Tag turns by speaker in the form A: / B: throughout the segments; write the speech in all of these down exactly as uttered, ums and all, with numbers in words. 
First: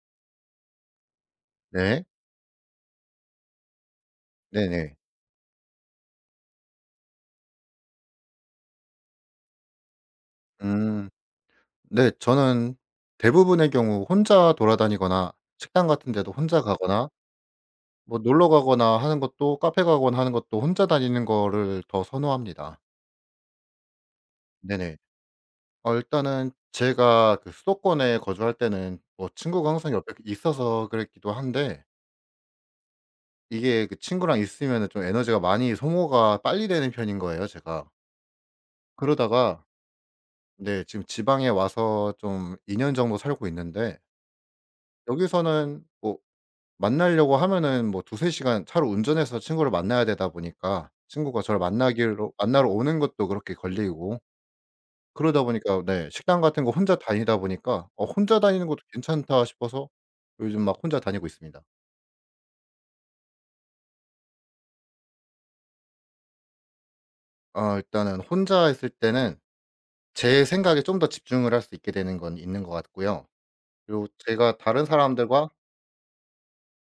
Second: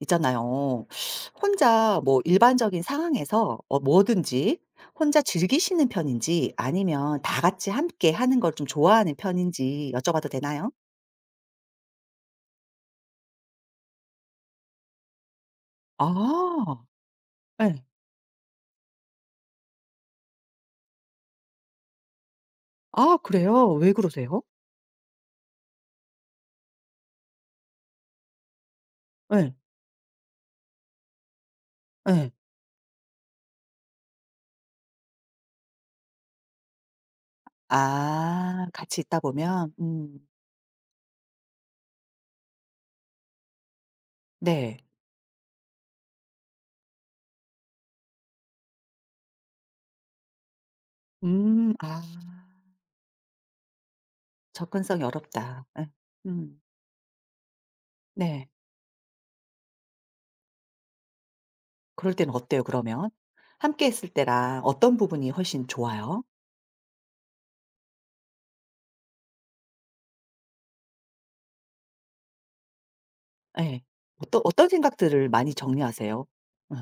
A: 있잖아요. 혼자
B: 네.
A: 뭐 일반적인 상황에서 어 뭐든지
B: 네네.
A: 혼자 즐기시는 편인지 아니면 다 같이 함께 하는 걸 좀 좋아하는 편인지 여쭤봐도 되나요?
B: 음. 네. 저는 대부분의 경우 혼자 돌아다니거나 식당 같은 데도 혼자
A: 아.
B: 가거나
A: 예.
B: 뭐 놀러 가거나 하는 것도 카페 가거나 하는 것도 혼자 다니는 거를 더 선호합니다.
A: 아 그래요? 왜 그러세요?
B: 네네. 어 일단은 제가 그 수도권에 거주할 때는 뭐
A: 예.
B: 친구가 항상 옆에 있어서 그랬기도 한데
A: 예.
B: 이게 그 친구랑 있으면은 좀 에너지가 많이 소모가 빨리 되는 편인 거예요 제가.
A: 아 같이 있다
B: 그러다가
A: 보면. 음.
B: 네 지금 지방에 와서 좀 이 년 정도 살고 있는데
A: 네.
B: 여기서는 뭐 만나려고 하면은 뭐 두세 시간 차로 운전해서 친구를 만나야 되다 보니까 친구가 저를
A: 음. 아.
B: 만나기로 만나러 오는 것도 그렇게 걸리고
A: 접근성이
B: 그러다
A: 어렵다.
B: 보니까
A: 예.
B: 네 식당
A: 음.
B: 같은 거 혼자 다니다 보니까 어 '혼자
A: 네.
B: 다니는 것도 괜찮다.' 싶어서 요즘 막 혼자 다니고 있습니다.
A: 그럴 때는 어때요 그러면? 함께 했을 때랑 어떤 부분이 훨씬 좋아요?
B: 아 일단은 혼자 있을 때는 제 생각에 좀 더 집중을 할 수 있게 되는 건 있는 것 같고요.
A: 예.
B: 그리고
A: 어떤
B: 제가
A: 어떤
B: 다른
A: 생각들을
B: 사람들과
A: 많이 정리하세요? 예.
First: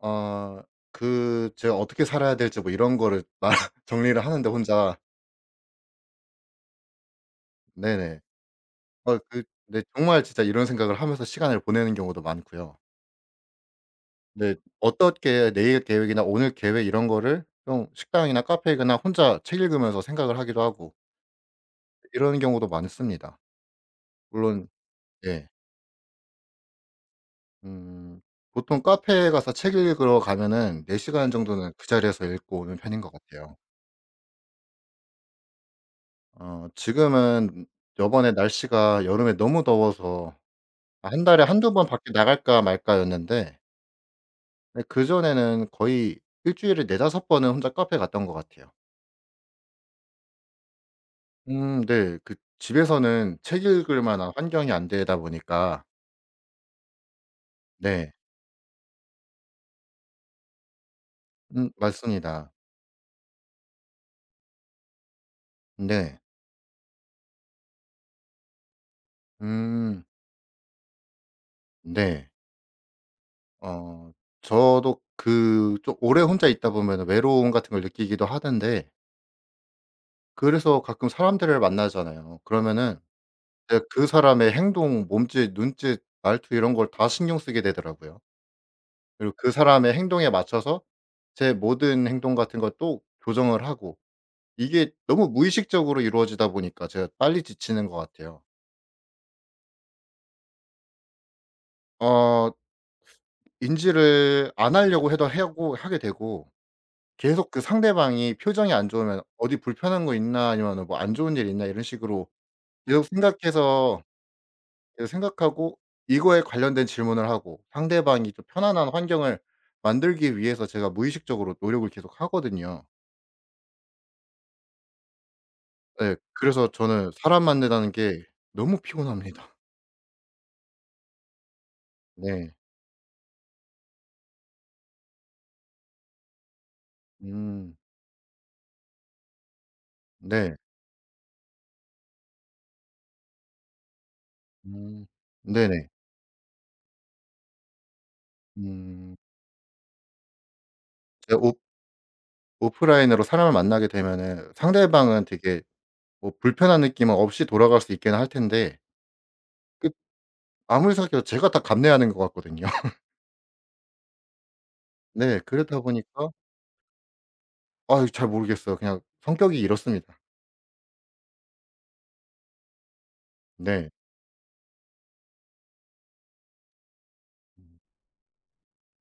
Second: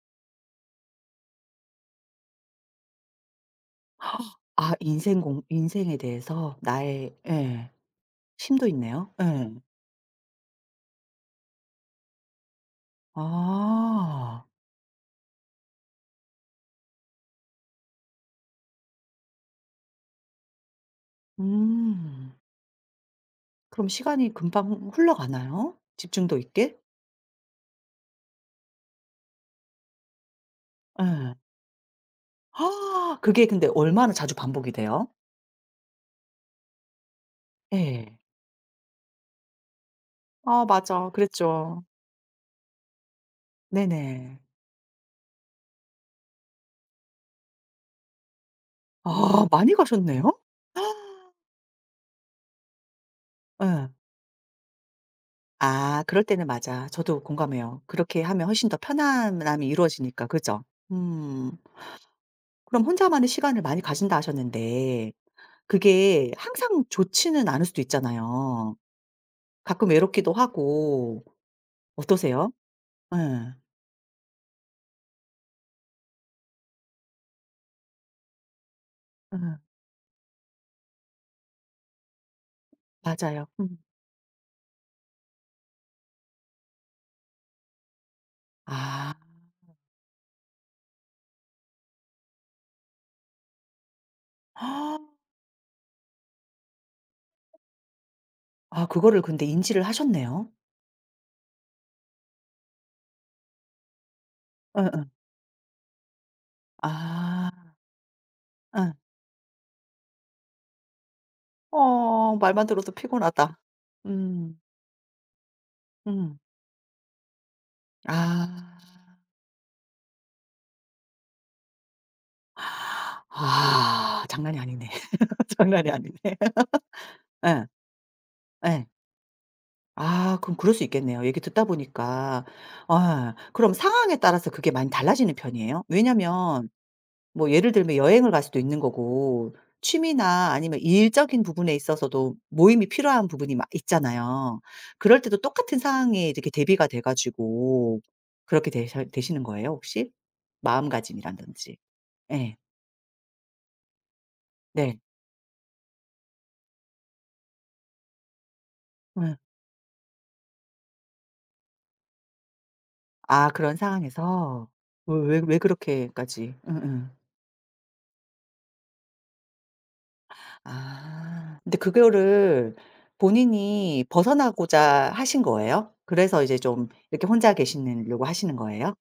B: 어 그 제가 어떻게 살아야 될지 뭐 이런 거를 말 정리를 하는데
A: 아
B: 혼자.
A: 인생 공 인생에 대해서 나의 예.
B: 네네.
A: 심도 있네요.
B: 어 그
A: 예.
B: 네 정말 진짜 이런 생각을 하면서 시간을 보내는 경우도 많고요.
A: 아.
B: 네 어떻게 내일 계획이나 오늘 계획 이런 거를 좀 식당이나 카페에 가나 혼자 책 읽으면서 생각을 하기도 하고
A: 음.
B: 이런 경우도 많습니다.
A: 그럼 시간이
B: 물론
A: 금방
B: 네.
A: 흘러가나요? 집중도 있게?
B: 음 보통 카페에 가서 책 읽으러 가면은 네 시간
A: 예.
B: 정도는 그 자리에서 읽고 오는 편인 것
A: 그게
B: 같아요.
A: 근데 얼마나 자주 반복이 돼요?
B: 어 지금은
A: 예.
B: 요번에 날씨가 여름에 너무 더워서
A: 아 맞아.
B: 한 달에 한두
A: 그랬죠.
B: 번 밖에 나갈까 말까.' 였는데
A: 네네.
B: 네 그전에는 거의 일 주일에 네다섯 번은 혼자 카페 갔던 것 같아요.
A: 아 많이 가셨네요?
B: 음 네. 그 집에서는 책
A: 예.
B: 읽을 만한 환경이 안 되다 보니까.
A: 아 그럴 때는 맞아. 저도 공감해요.
B: 네.
A: 그렇게 하면 훨씬 더 편안함이 이루어지니까 그죠? 음.
B: 음 맞습니다.
A: 그럼 혼자만의 시간을 많이 가진다 하셨는데
B: 네.
A: 그게 항상 좋지는 않을 수도 있잖아요. 가끔
B: 음
A: 외롭기도 하고
B: 네.
A: 어떠세요? 예.
B: 어 저도 그 좀 오래 혼자 있다 보면 외로움 같은 걸 느끼기도 하는데
A: 예.
B: 그래서 가끔 사람들을 만나잖아요. 그러면은
A: 맞아요. 음.
B: 제가 그 사람의 행동, 몸짓, 눈짓, 말투 이런 걸 다 신경 쓰게 되더라고요.
A: 아.
B: 그리고 그 사람의 행동에 맞춰서 제 모든 행동 같은 것도 조정을 하고 이게 너무 무의식적으로 이루어지다 보니까 제가 빨리 지치는 것 같아요.
A: 아 그거를 근데 인지를 하셨네요.
B: 어 인지를 안
A: 예예.
B: 하려고 해도 하고 하게 되고
A: 아.
B: 계속 그 상대방이 표정이 안
A: 예.
B: 좋으면 '어디 불편한 거 있나?' 아니면 '뭐 안 좋은 일 있나?' 이런 식으로
A: 어 말만 들어도
B: 계속
A: 피곤하다.
B: 생각해서
A: 음.
B: 계속 생각하고
A: 음.
B: 이거에 관련된 질문을 하고 상대방이 좀
A: 아.
B: 편안한 환경을 만들기 위해서 제가 무의식적으로 노력을 계속 하거든요.
A: 아 장난이 아니네. 장난이
B: 네.
A: 아니네.
B: 그래서 저는 사람
A: 예.
B: 만나다는 게 너무
A: 예.
B: 피곤합니다.
A: 아 그럼 그럴 수 있겠네요 얘기 듣다 보니까.
B: 네.
A: 아 그럼 상황에 따라서 그게 많이 달라지는 편이에요? 왜냐면 뭐 예를
B: 음.
A: 들면 여행을 갈 수도 있는 거고 취미나
B: 네.
A: 아니면 일적인 부분에 있어서도 모임이 필요한 부분이 막 있잖아요.
B: 음.
A: 그럴 때도 똑같은
B: 네네.
A: 상황에 이렇게 대비가 돼 가지고 그렇게 되셔
B: 음.
A: 되시는 거예요 혹시?
B: 제가 오
A: 마음가짐이라든지. 예.
B: 오프라인으로 사람을 만나게 되면은
A: 네.
B: 상대방은 되게 뭐 불편한 느낌은 없이 돌아갈 수 있긴 할 텐데
A: 응.
B: 그 아무리 생각해도 제가 다 감내하는 것 같거든요.
A: 아 그런 상황에서? 왜 왜
B: 네.
A: 왜
B: 그러다 보니까
A: 그렇게까지? 응, 응.
B: 아유 잘 모르겠어요. 그냥 성격이 이렇습니다.
A: 아. 근데 그거를
B: 네.
A: 본인이 벗어나고자 하신 거예요? 그래서 이제 좀 이렇게 혼자 계시려고 하시는 거예요?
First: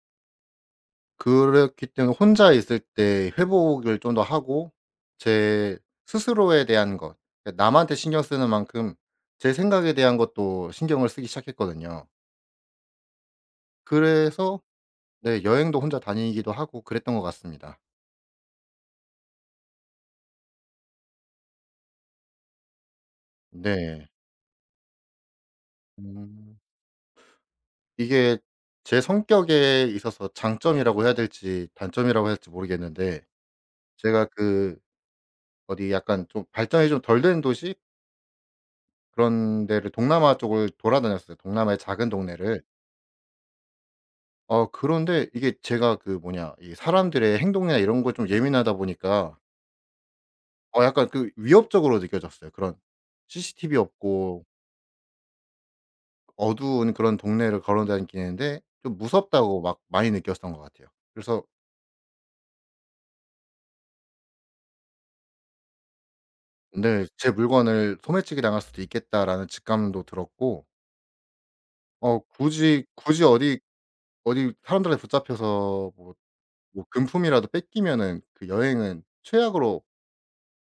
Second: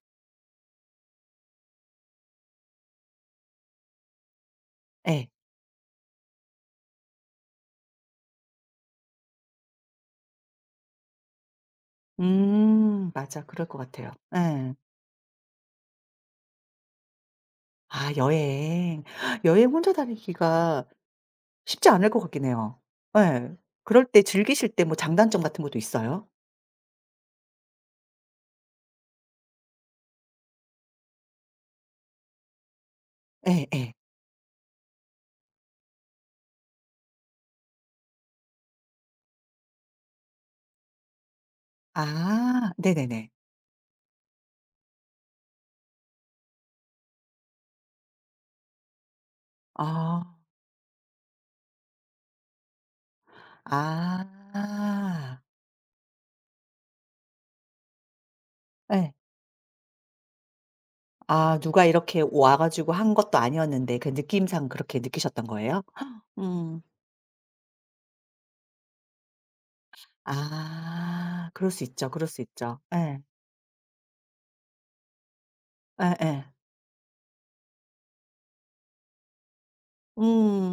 B: 그렇기 때문에 혼자 있을 때 회복을 좀 더 하고
A: 예.
B: 제 스스로에 대한 것, 그러니까 남한테 신경 쓰는 만큼 제 생각에 대한 것도 신경을 쓰기 시작했거든요.
A: 음. 맞아. 그럴 것 같아요.
B: 그래서
A: 예.
B: 네 여행도 혼자 다니기도 하고 그랬던 것 같습니다.
A: 아 여행. 여행 혼자 다니기가 쉽지 않을 것 같긴 해요. 예. 그럴
B: 네.
A: 때 즐기실 때 뭐 장단점 같은 것도 있어요?
B: 음. 이게 제 성격에 있어서 장점이라고 해야 될지 단점이라고 해야 될지 모르겠는데
A: 예예.
B: 제가 그 어디 약간 좀 발전이 좀 덜 된 도시 그런 데를 동남아 쪽을 돌아다녔어요. 동남아의 작은 동네를.
A: 아. 네네네.
B: 어 그런데 이게 제가 그 뭐냐 이 사람들의 행동이나 이런 거에 좀 예민하다 보니까
A: 아.
B: 어 약간 그 위협적으로 느껴졌어요. 그런 씨씨티비 없고
A: 아.
B: 어두운 그런 동네를 걸어 다니는데 좀
A: 예.
B: 무섭다고 막 많이 느꼈던 것 같아요. 그래서
A: 아 누가 이렇게 와 가지고 한 것도 아니었는데 그 느낌상 그렇게 느끼셨던 거예요? 음.
B: 네 '제 물건을 소매치기 당할 수도 있겠다.'라는 직감도 들었고
A: 아 그럴 수 있죠,
B: 어
A: 그럴 수 있죠.
B: 굳이
A: 예.
B: 굳이 어디 어디 사람들한테 붙잡혀서 뭐
A: 예예.
B: 뭐 금품이라도 뺏기면은 그 여행은 최악으로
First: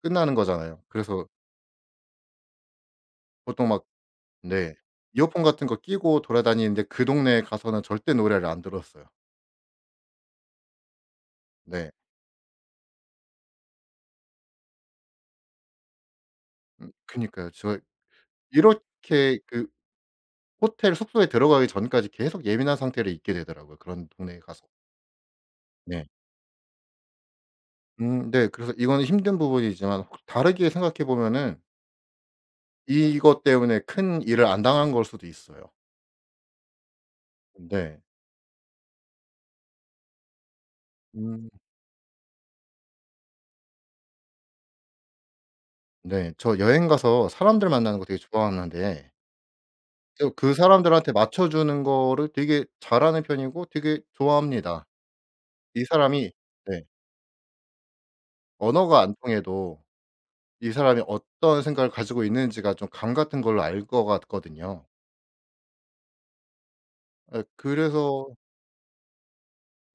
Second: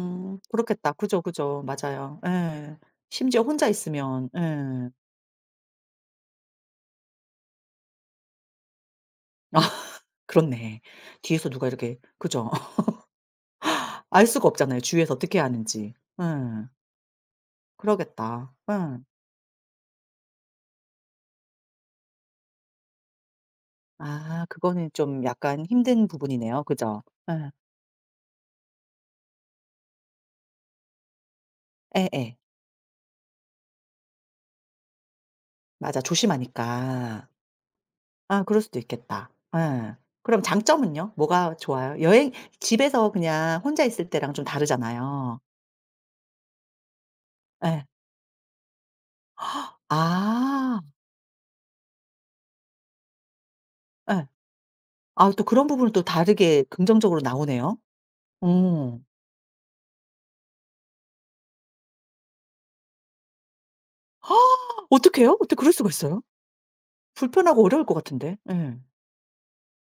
B: 끝나는 거잖아요.
A: 그렇겠다. 그죠,
B: 그래서
A: 그죠. 맞아요. 예. 심지어 혼자
B: 보통 막
A: 있으면
B: 네.
A: 예.
B: 이어폰 같은 거 끼고 돌아다니는데 그 동네에 가서는 절대 노래를 안 들었어요.
A: 아 그렇네. 뒤에서 누가
B: 네.
A: 이렇게 그죠. 알 수가 없잖아요, 주위에서 어떻게 하는지. 예.
B: 음 그니까요. 저
A: 그러겠다. 예.
B: 이렇게 그 호텔 숙소에 들어가기 전까지 계속 예민한 상태로 있게 되더라고요, 그런 동네에
A: 아
B: 가서.
A: 그거는 좀 약간
B: 네.
A: 힘든 부분이네요. 그죠? 예.
B: 음 네. 그래서 이거는 힘든 부분이지만 혹 다르게 생각해 보면은
A: 예예.
B: 이것 때문에 큰 일을 안 당한 걸 수도 있어요.
A: 맞아. 조심하니까.
B: 네.
A: 아 그럴 수도 있겠다. 예. 그럼 장점은요?
B: 음
A: 뭐가 좋아요? 여행 집에서 그냥 혼자 있을 때랑 좀 다르잖아요.
B: 네. 저 여행 가서 사람들
A: 예.
B: 만나는 거 되게 좋아하는데 또 그
A: 아
B: 사람들한테 맞춰 주는 거를 되게 잘하는 편이고 되게
A: 예.
B: 좋아합니다.
A: 아 또 그런
B: 이
A: 부분은 또
B: 사람이
A: 다르게
B: 네
A: 긍정적으로 나오네요.
B: 언어가
A: 어.
B: 안 통해도 이 사람이 어떤 생각을 가지고 있는지가 좀 감 같은 걸로 알 것 같거든요.
A: 어떡해요? 어떻게 그럴 수가 있어요?
B: 예
A: 불편하고 어려울 것
B: 그래서
A: 같은데. 예.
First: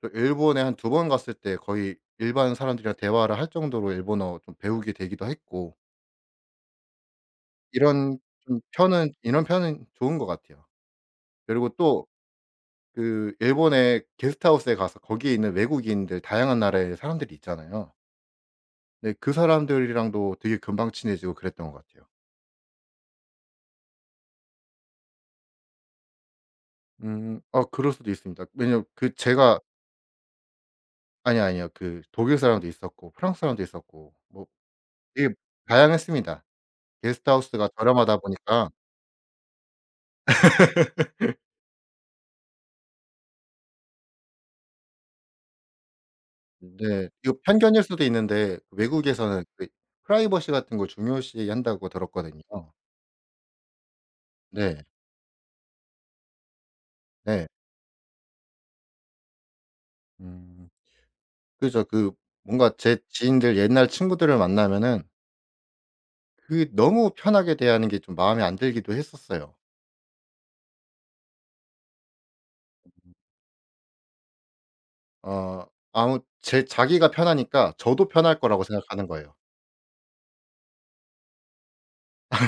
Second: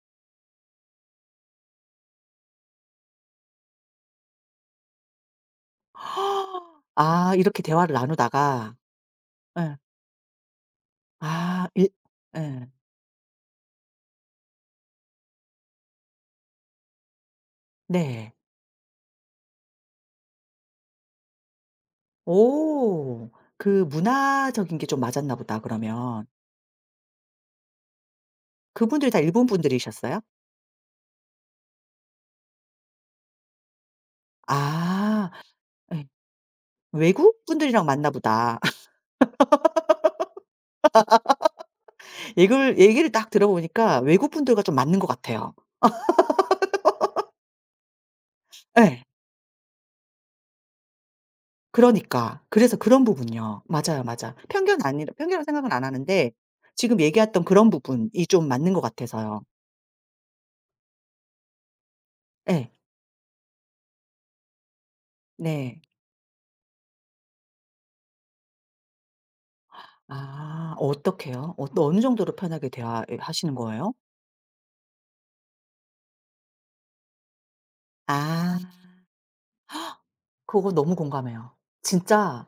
B: 저 일본에 한 두 번 갔을 때 거의 일반 사람들이랑 대화를 할 정도로 일본어 좀 배우게 되기도 했고
A: 아 이렇게 대화를
B: 이런 좀
A: 나누다가
B: 편은 이런
A: 예.
B: 편은 좋은 것 같아요.
A: 아
B: 그리고
A: 일
B: 또
A: 예.
B: 그 일본의 게스트하우스에 가서 거기에 있는 외국인들 다양한 나라의 사람들이 있잖아요.
A: 네.
B: 네 그 사람들이랑도 되게 금방 친해지고 그랬던 것 같아요.
A: 오. 그 문화적인 게 좀 맞았나 보다 그러면.
B: 음. 아 그럴 수도 있습니다. 왜냐면
A: 그분들이
B: 그
A: 다 일본
B: 제가
A: 분들이셨어요?
B: 아니요, 아니요. 그 독일 사람도 있었고 프랑스 사람도 있었고 뭐
A: 아.
B: 되게
A: 예.
B: 다양했습니다.
A: '외국
B: 게스트하우스가
A: 분들이랑 맞나
B: 저렴하다
A: 보다.'
B: 보니까
A: 얘글 얘기를 딱 들어보니까 외국 분들과 좀 맞는 것 같아요.
B: 네 이거 편견일 수도 있는데 그
A: 예.
B: 외국에서는 그 프라이버시 같은 걸 중요시한다고 들었거든요.
A: 그러니까. 그래서 그런 부분이요. 맞아요, 맞아. 편견
B: 네.
A: 아니 편견을 생각은 안 하는데 지금 얘기했던
B: 네.
A: 그런 부분이 좀 맞는 것 같아서요.
B: 음. 그죠. 그
A: 예.
B: 뭔가 제 지인들 옛날 친구들을 만나면은
A: 네.
B: 그 너무 편하게 대하는 게 좀 마음에 안 들기도 했었어요.
A: 아 어떻게요? 어 어느 정도로 편하게 대화하시는 거예요?
B: 어 아무 제 자기가 편하니까 저도 편할
A: 아.
B: 거라고 생각하는 거예요.
A: 그거 너무 공감해요. 진짜,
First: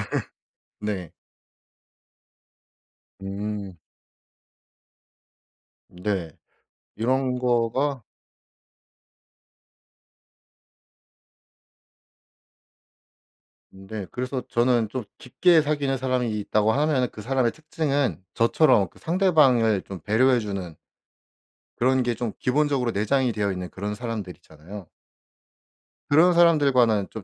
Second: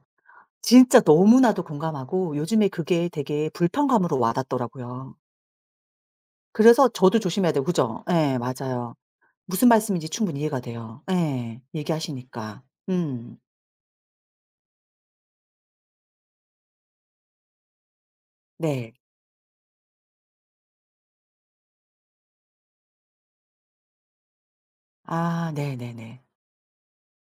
A: 진짜
B: 네.
A: 너무나도 공감하고 요즘에 그게 되게
B: 음.
A: 불편감으로 와 닿더라고요.
B: 네.
A: 그래서 저도
B: 이런
A: 조심해야 되고
B: 거가
A: 그죠? 예 맞아요. 무슨 말씀인지 충분히 이해가 돼요. 예. 얘기하시니까. 음.
B: 네. 그래서 저는 좀 깊게 사귀는 사람이 있다고 하면은 그 사람의 특징은 저처럼
A: 네.
B: 그 상대방을 좀 배려해 주는 그런 게 좀 기본적으로 내장이 되어 있는 그런 사람들 있잖아요.
A: 아 네네네.
B: 그런 사람들과는 좀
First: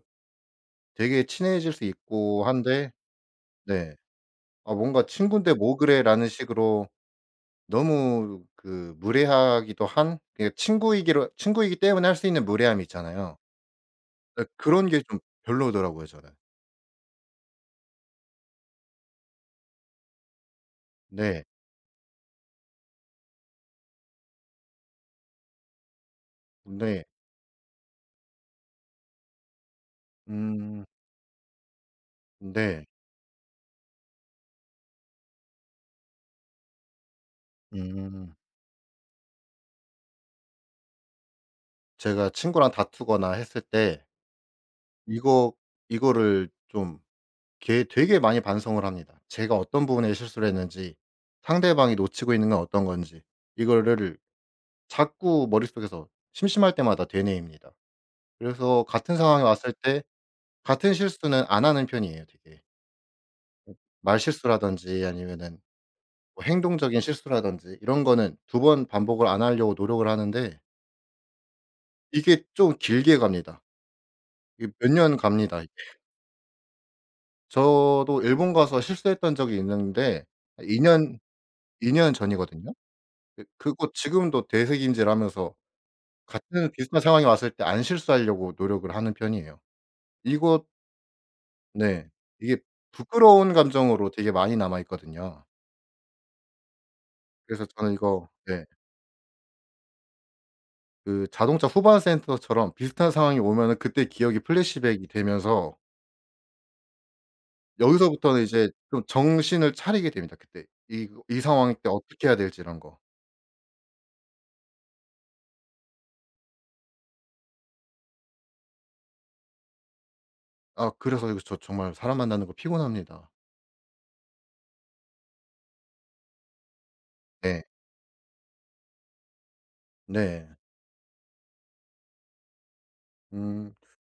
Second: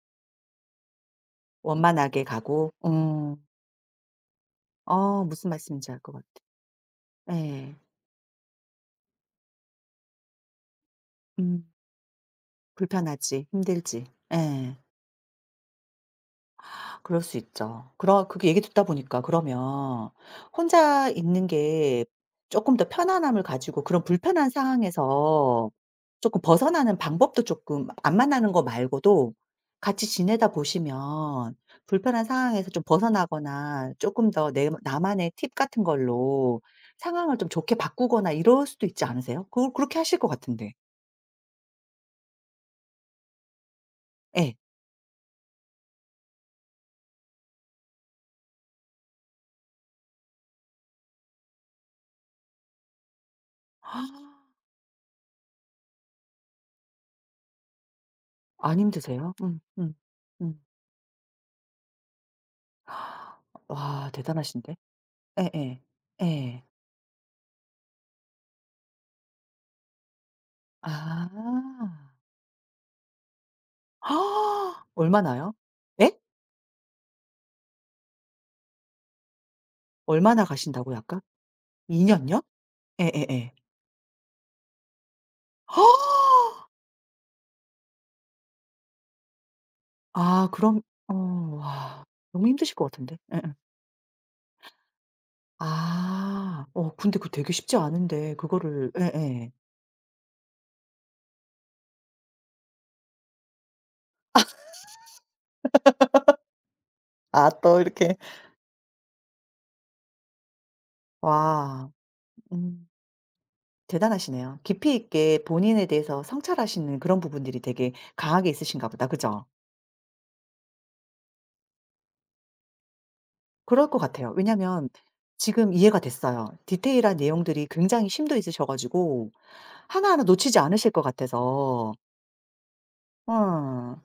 B: 되게 친해질 수
A: 원만하게
B: 있고
A: 가고
B: 한데
A: 음.
B: 네. 아 뭔가
A: 어 무슨
B: '친군데 뭐
A: 말씀인지 알 것 같아.
B: 그래.'라는 식으로
A: 예.
B: 너무 그 무례하기도 한 그게 친구이기로
A: 음.
B: 친구이기 때문에 할 수 있는 무례함이 있잖아요.
A: 불편하지, 힘들지.
B: 예
A: 예.
B: 그런 게 좀 별로더라고요 저는.
A: 그럴 수 있죠. 그러 그게 얘기 듣다 보니까 그러면 혼자
B: 네.
A: 있는 게 쪼끔 더 편안함을 가지고 그런 불편한 상황에서 쪼끔 벗어나는
B: 네.
A: 방법도 쪼끔 안 만나는 거 말고도 같이 지내다
B: 음.
A: 보시면 불편한 상황에서 좀
B: 네.
A: 벗어나거나 쪼끔 더 내 나만의 팁 같은 걸로 상황을 좀 좋게 바꾸거나
B: 음.
A: 이럴 수도 있지 않으세요? 그 그렇게 하실 것 같은데.
B: 제가 친구랑 다투거나 했을 때
A: 예.
B: 이거 이거를 좀 게 되게 많이 반성을 합니다. 제가 어떤 부분에 실수를 했는지 상대방이 놓치고 있는 건 어떤 건지 이거를 자꾸 머릿속에서 심심할 때마다 되뇌입니다.
A: 안
B: 그래서 같은
A: 힘드세요?
B: 상황에
A: 음
B: 왔을
A: 음
B: 때
A: 음.
B: 같은 실수는 안 하는 편이에요 되게.
A: 와 대단하신데.
B: 말실수라든지 아니면은
A: 예예.
B: 뭐
A: 예.
B: 행동적인 실수라든지 이런 거는 두 번 반복을 안 하려고 노력을 하는데
A: 아.
B: 이게 좀 길게 갑니다. 이게 몇 년
A: 얼마나요?
B: 갑니다.
A: 예?
B: 저도 일본 가서 실수했던 적이 있는데
A: 얼마나
B: 2
A: 가신다고요
B: 년
A: 아까?
B: 2
A: 이
B: 년
A: 년요?
B: 전이거든요. 그
A: 예예예.
B: 그거 지금도 대세김질하면서 같은 비슷한 상황이 왔을 때 안 실수하려고 노력을 하는 편이에요.
A: 아
B: 이것
A: 그럼 어 와
B: 네.
A: 너무
B: 이게
A: 힘드실 것 같은데. 예예.
B: 부끄러운 감정으로 되게 많이 남아 있거든요.
A: 아. 어 근데 그거 되게
B: 그래서
A: 쉽지
B: 저는 이거
A: 않은데
B: 네
A: 그거를 예예.
B: 그 자동차 후반 센터처럼 비슷한 상황이 오면은 그때 기억이 플래시백이 되면서
A: 아 또 이렇게
B: 여기서부터는 이제 좀 정신을 차리게 됩니다 그때. 이 이 상황일 때
A: 와
B: 어떻게 해야 될지 이런
A: 음
B: 거.
A: 대단하시네요. 깊이 있게 본인에 대해서 성찰하시는 그런 부분들이 되게 강하게 있으신가 보다. 그죠?
B: 아 그래서 이거 저 정말 사람 만나는 거 피곤합니다.
A: 그럴 것 같아요. 왜냐면 지금 이해가 됐어요. 디테일한
B: 네.
A: 내용들이 굉장히 심도 있으셔 가지고 하나하나
B: 네.
A: 놓치지 않으실 것 같아서.
B: 음
A: 어.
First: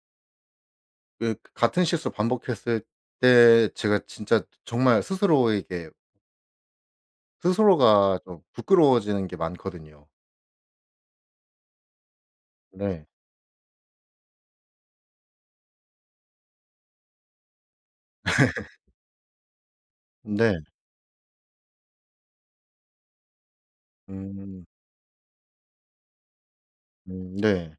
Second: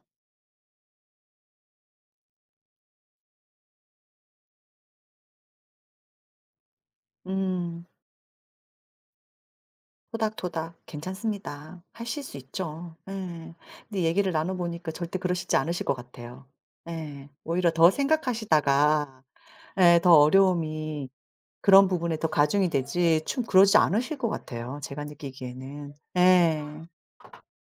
B: 그 같은 실수 반복했을 때 제가 진짜 정말 스스로에게
A: 음.
B: 스스로가 좀 부끄러워지는 게 많거든요.
A: 토닥토닥 괜찮습니다. 하실 수 있죠.
B: 네.
A: 예. 근데 얘기를 나눠 보니까 절대 그러시지 않으실 것 같아요. 예. 오히려 더 생각하시다가 예 더
B: 네.
A: 어려움이 그런 부분에 더 가중이 되지 좀 그러지 않으실 것
B: 음.
A: 같아요, 제가 느끼기에는. 예.
B: 음 네.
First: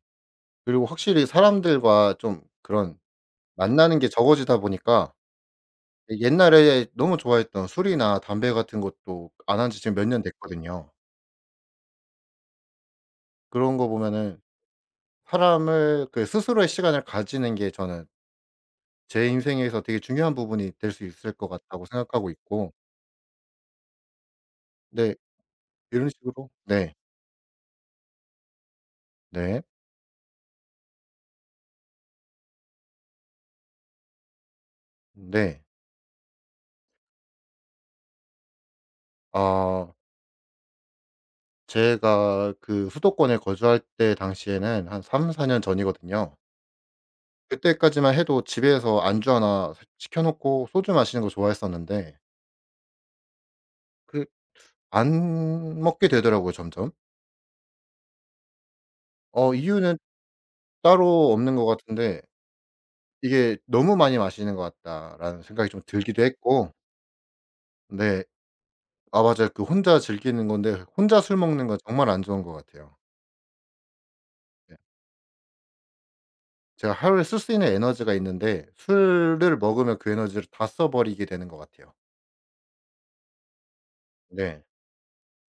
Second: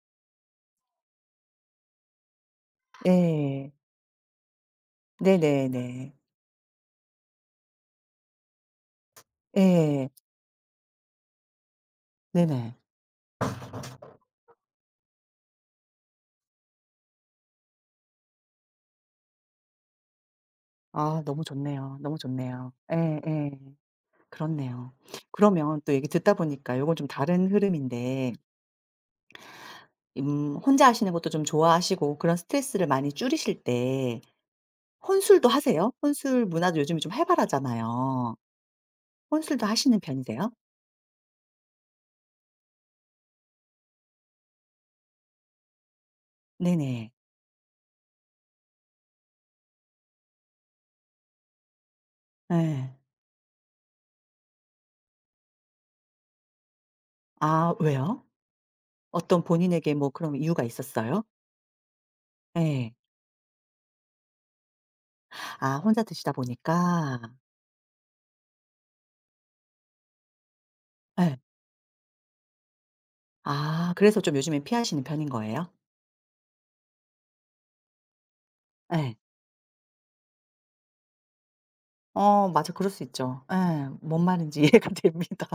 B: 그리고 확실히 사람들과 좀 그런
A: 예.
B: 만나는 게 적어지다 보니까
A: 네네네.
B: 옛날에 너무 좋아했던 술이나 담배 같은 것도 안 한 지 지금 몇
A: 예.
B: 년 됐거든요.
A: 네네.
B: 그런 거 보면은 사람을 그 스스로의 시간을 가지는 게 저는 제 인생에서 되게 중요한 부분이 될 수
A: 아
B: 있을
A: 너무
B: 것 같다고
A: 좋네요. 너무
B: 생각하고
A: 좋네요.
B: 있고
A: 예예. 그렇네요.
B: 네
A: 그러면 또 얘기
B: 이런
A: 듣다
B: 식으로.
A: 보니까
B: 네.
A: 요건 좀 다른 흐름인데
B: 네.
A: 음 혼자 하시는 것도 좀 좋아하시고 그런 스트레스를 많이 줄이실 때 혼술도
B: 네.
A: 하세요? 혼술 문화도 요즘에 좀 활발하잖아요. 혼술도
B: 아
A: 하시는 편이세요?
B: 제가 그 수도권에 거주할 때 당시에는 한 삼사 년 전이거든요.
A: 네네.
B: 그때까지만 해도 집에서 안주 하나 시 시켜 놓고 소주 마시는 거 좋아했었는데
A: 예.
B: 그 안 먹게 되더라고요 점점.
A: 아 왜요? 어떤
B: 어
A: 본인에게
B: 이유는
A: 뭐 그런 이유가 있었어요?
B: 따로 없는 것 같은데
A: 예.
B: 이게 '너무 많이 마시는 것 같다.'라는 생각이
A: 아
B: 좀
A: 혼자
B: 들기도
A: 드시다
B: 했고
A: 보니까.
B: 네. 아 맞아요. 그 혼자 즐기는 건데 혼자 술
A: 예.
B: 먹는 네 건 정말 안 좋은 것 같아요.
A: 아 그래서 좀 요즘에
B: 네.
A: 피하시는 편인 거예요?
B: 제가 하루에 쓸 수 있는 에너지가 있는데
A: 예.
B: 술을 먹으면 그 에너지를 다 써 버리게 되는 것 같아요.
A: 어 맞아. 그럴 수 있죠. 예. 뭔 말인지
B: 네.
A: 이해가 됩니다.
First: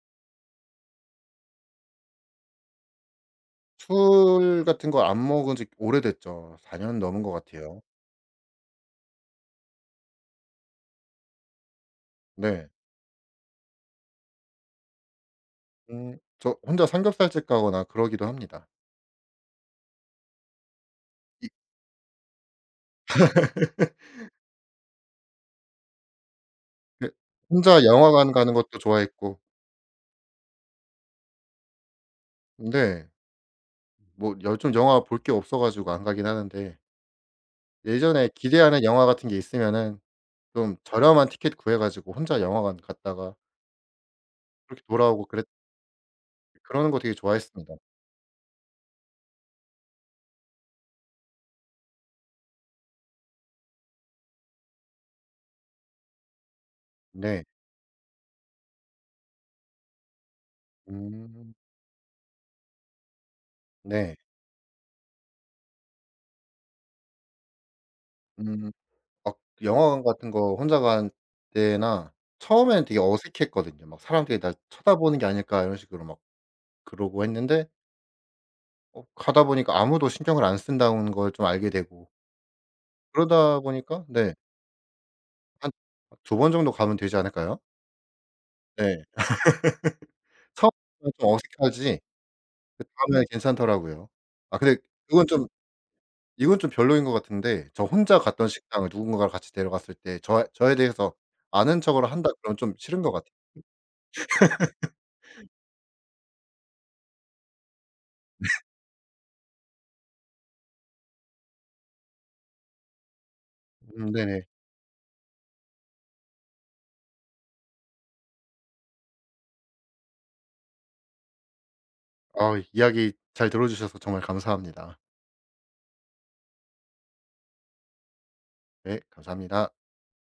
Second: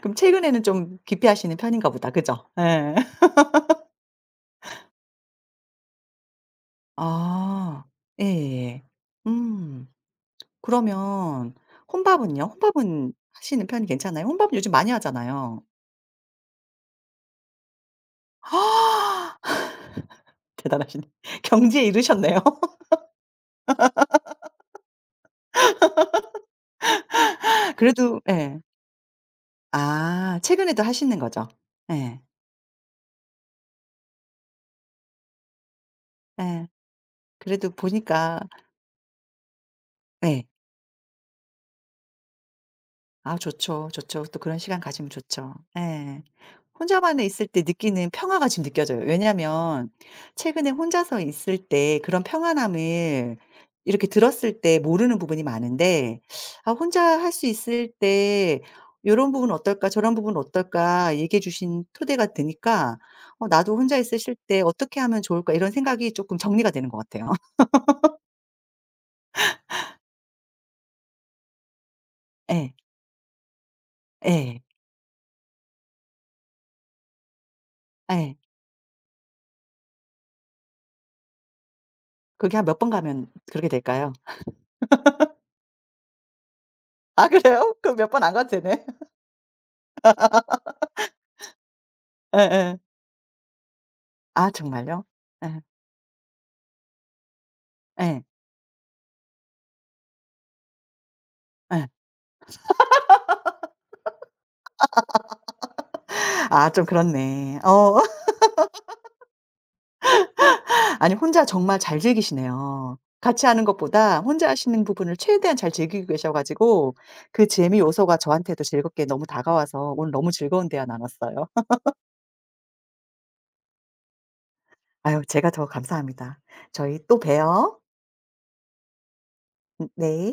A: 그럼 최근에는 좀 기피하시는 편인가 보다. 그죠? 예.
B: 술 같은 거 안 먹은 지 오래됐죠. 사 년 넘은 것 같아요.
A: 아. 예예 예. 음. 그러면 혼밥은요?
B: 네.
A: 혼밥은 하시는 편이 괜찮아요? 혼밥 요즘 많이 하잖아요.
B: 음 저 혼자 삼겹살집 가거나 그러기도 합니다.
A: 대단하시네.
B: 이
A: 경지에 이르셨네요.
B: 그 혼자
A: 그래도
B: 영화관 가는
A: 예.
B: 것도 좋아했고
A: 아 최근에도 하시는 거죠? 예.
B: 네. 뭐 요즘 영화 볼 게 없어 가지고 안 가긴
A: 예.
B: 하는데
A: 그래도
B: 예전에
A: 보니까
B: 기대하는 영화 같은 게 있으면은
A: 예.
B: 좀 저렴한 티켓 구해 가지고 혼자 영화관 갔다가
A: 아 좋죠, 좋죠. 또 그런 시간
B: 그렇게
A: 가지면
B: 돌아오고 그랬
A: 좋죠. 예.
B: 그러는 거 되게
A: 혼자만에 있을 때
B: 좋아했습니다.
A: 느끼는 평화가 지금 느껴져요. 왜냐면 최근에 혼자서 있을 때 그런 평안함을 이렇게 들었을 때 모르는 부분이 많은데 '아 혼자 할
B: 네.
A: 수 있을 때 요런 부분 어떨까? 저런 부분 어떨까?' 얘기해
B: 음.
A: 주신 토대가 되니까 어 '나도 혼자
B: 네.
A: 있으실 때 어떻게 하면 좋을까?' 이런 생각이 조금 정리가 되는 것 같아요.
B: 음. 막 영화관 같은 거 혼자 간 때나
A: 예.
B: 처음에는 되게 어색했거든요. 막 '사람들이 날
A: 예.
B: 쳐다보는 게 아닐까.' 이런 식으로 막 그러고 했는데
A: 예.
B: 어 가다 보니까 아무도 신경을 안 쓴다는 걸 좀 알게 되고
A: 그게 한 몇 번 가면
B: 그러다
A: 그렇게
B: 보니까
A: 될까요?
B: 네 한 두 번 정도 가면 되지
A: 아
B: 않을까요?
A: 그래요? 그럼 몇 번 안 가도 되네.
B: 네. 처음에는 좀 어색하지
A: 예예.
B: 그다음에는 괜찮더라고요.
A: 아
B: 아 근데
A: 정말요?
B: 그건 좀
A: 예.
B: 이건 좀 별로인 것 같은데 저 혼자
A: 예.
B: 갔던 식당을 누군가가 같이 데려갔을 때 저 저에 대해서 아는
A: 예.
B: 척을 한다 그러면 좀 싫은 것 같아요.
A: 아 좀 그렇네. 어. 아니 혼자 정말 잘 즐기시네요. 같이 하는
B: 음
A: 것보다
B: 네네.
A: 혼자 하시는 부분을 최대한 잘 즐기고 계셔 가지고 그 재미 요소가 저한테도 즐겁게 너무 다가와서 오늘 너무 즐거운 대화 나눴어요.
B: 아 이야기 잘 들어 주셔서 정말 감사합니다.
A: 아유 제가 더 감사합니다. 저희 또 봬요.
B: 네 감사합니다.
A: 음 네.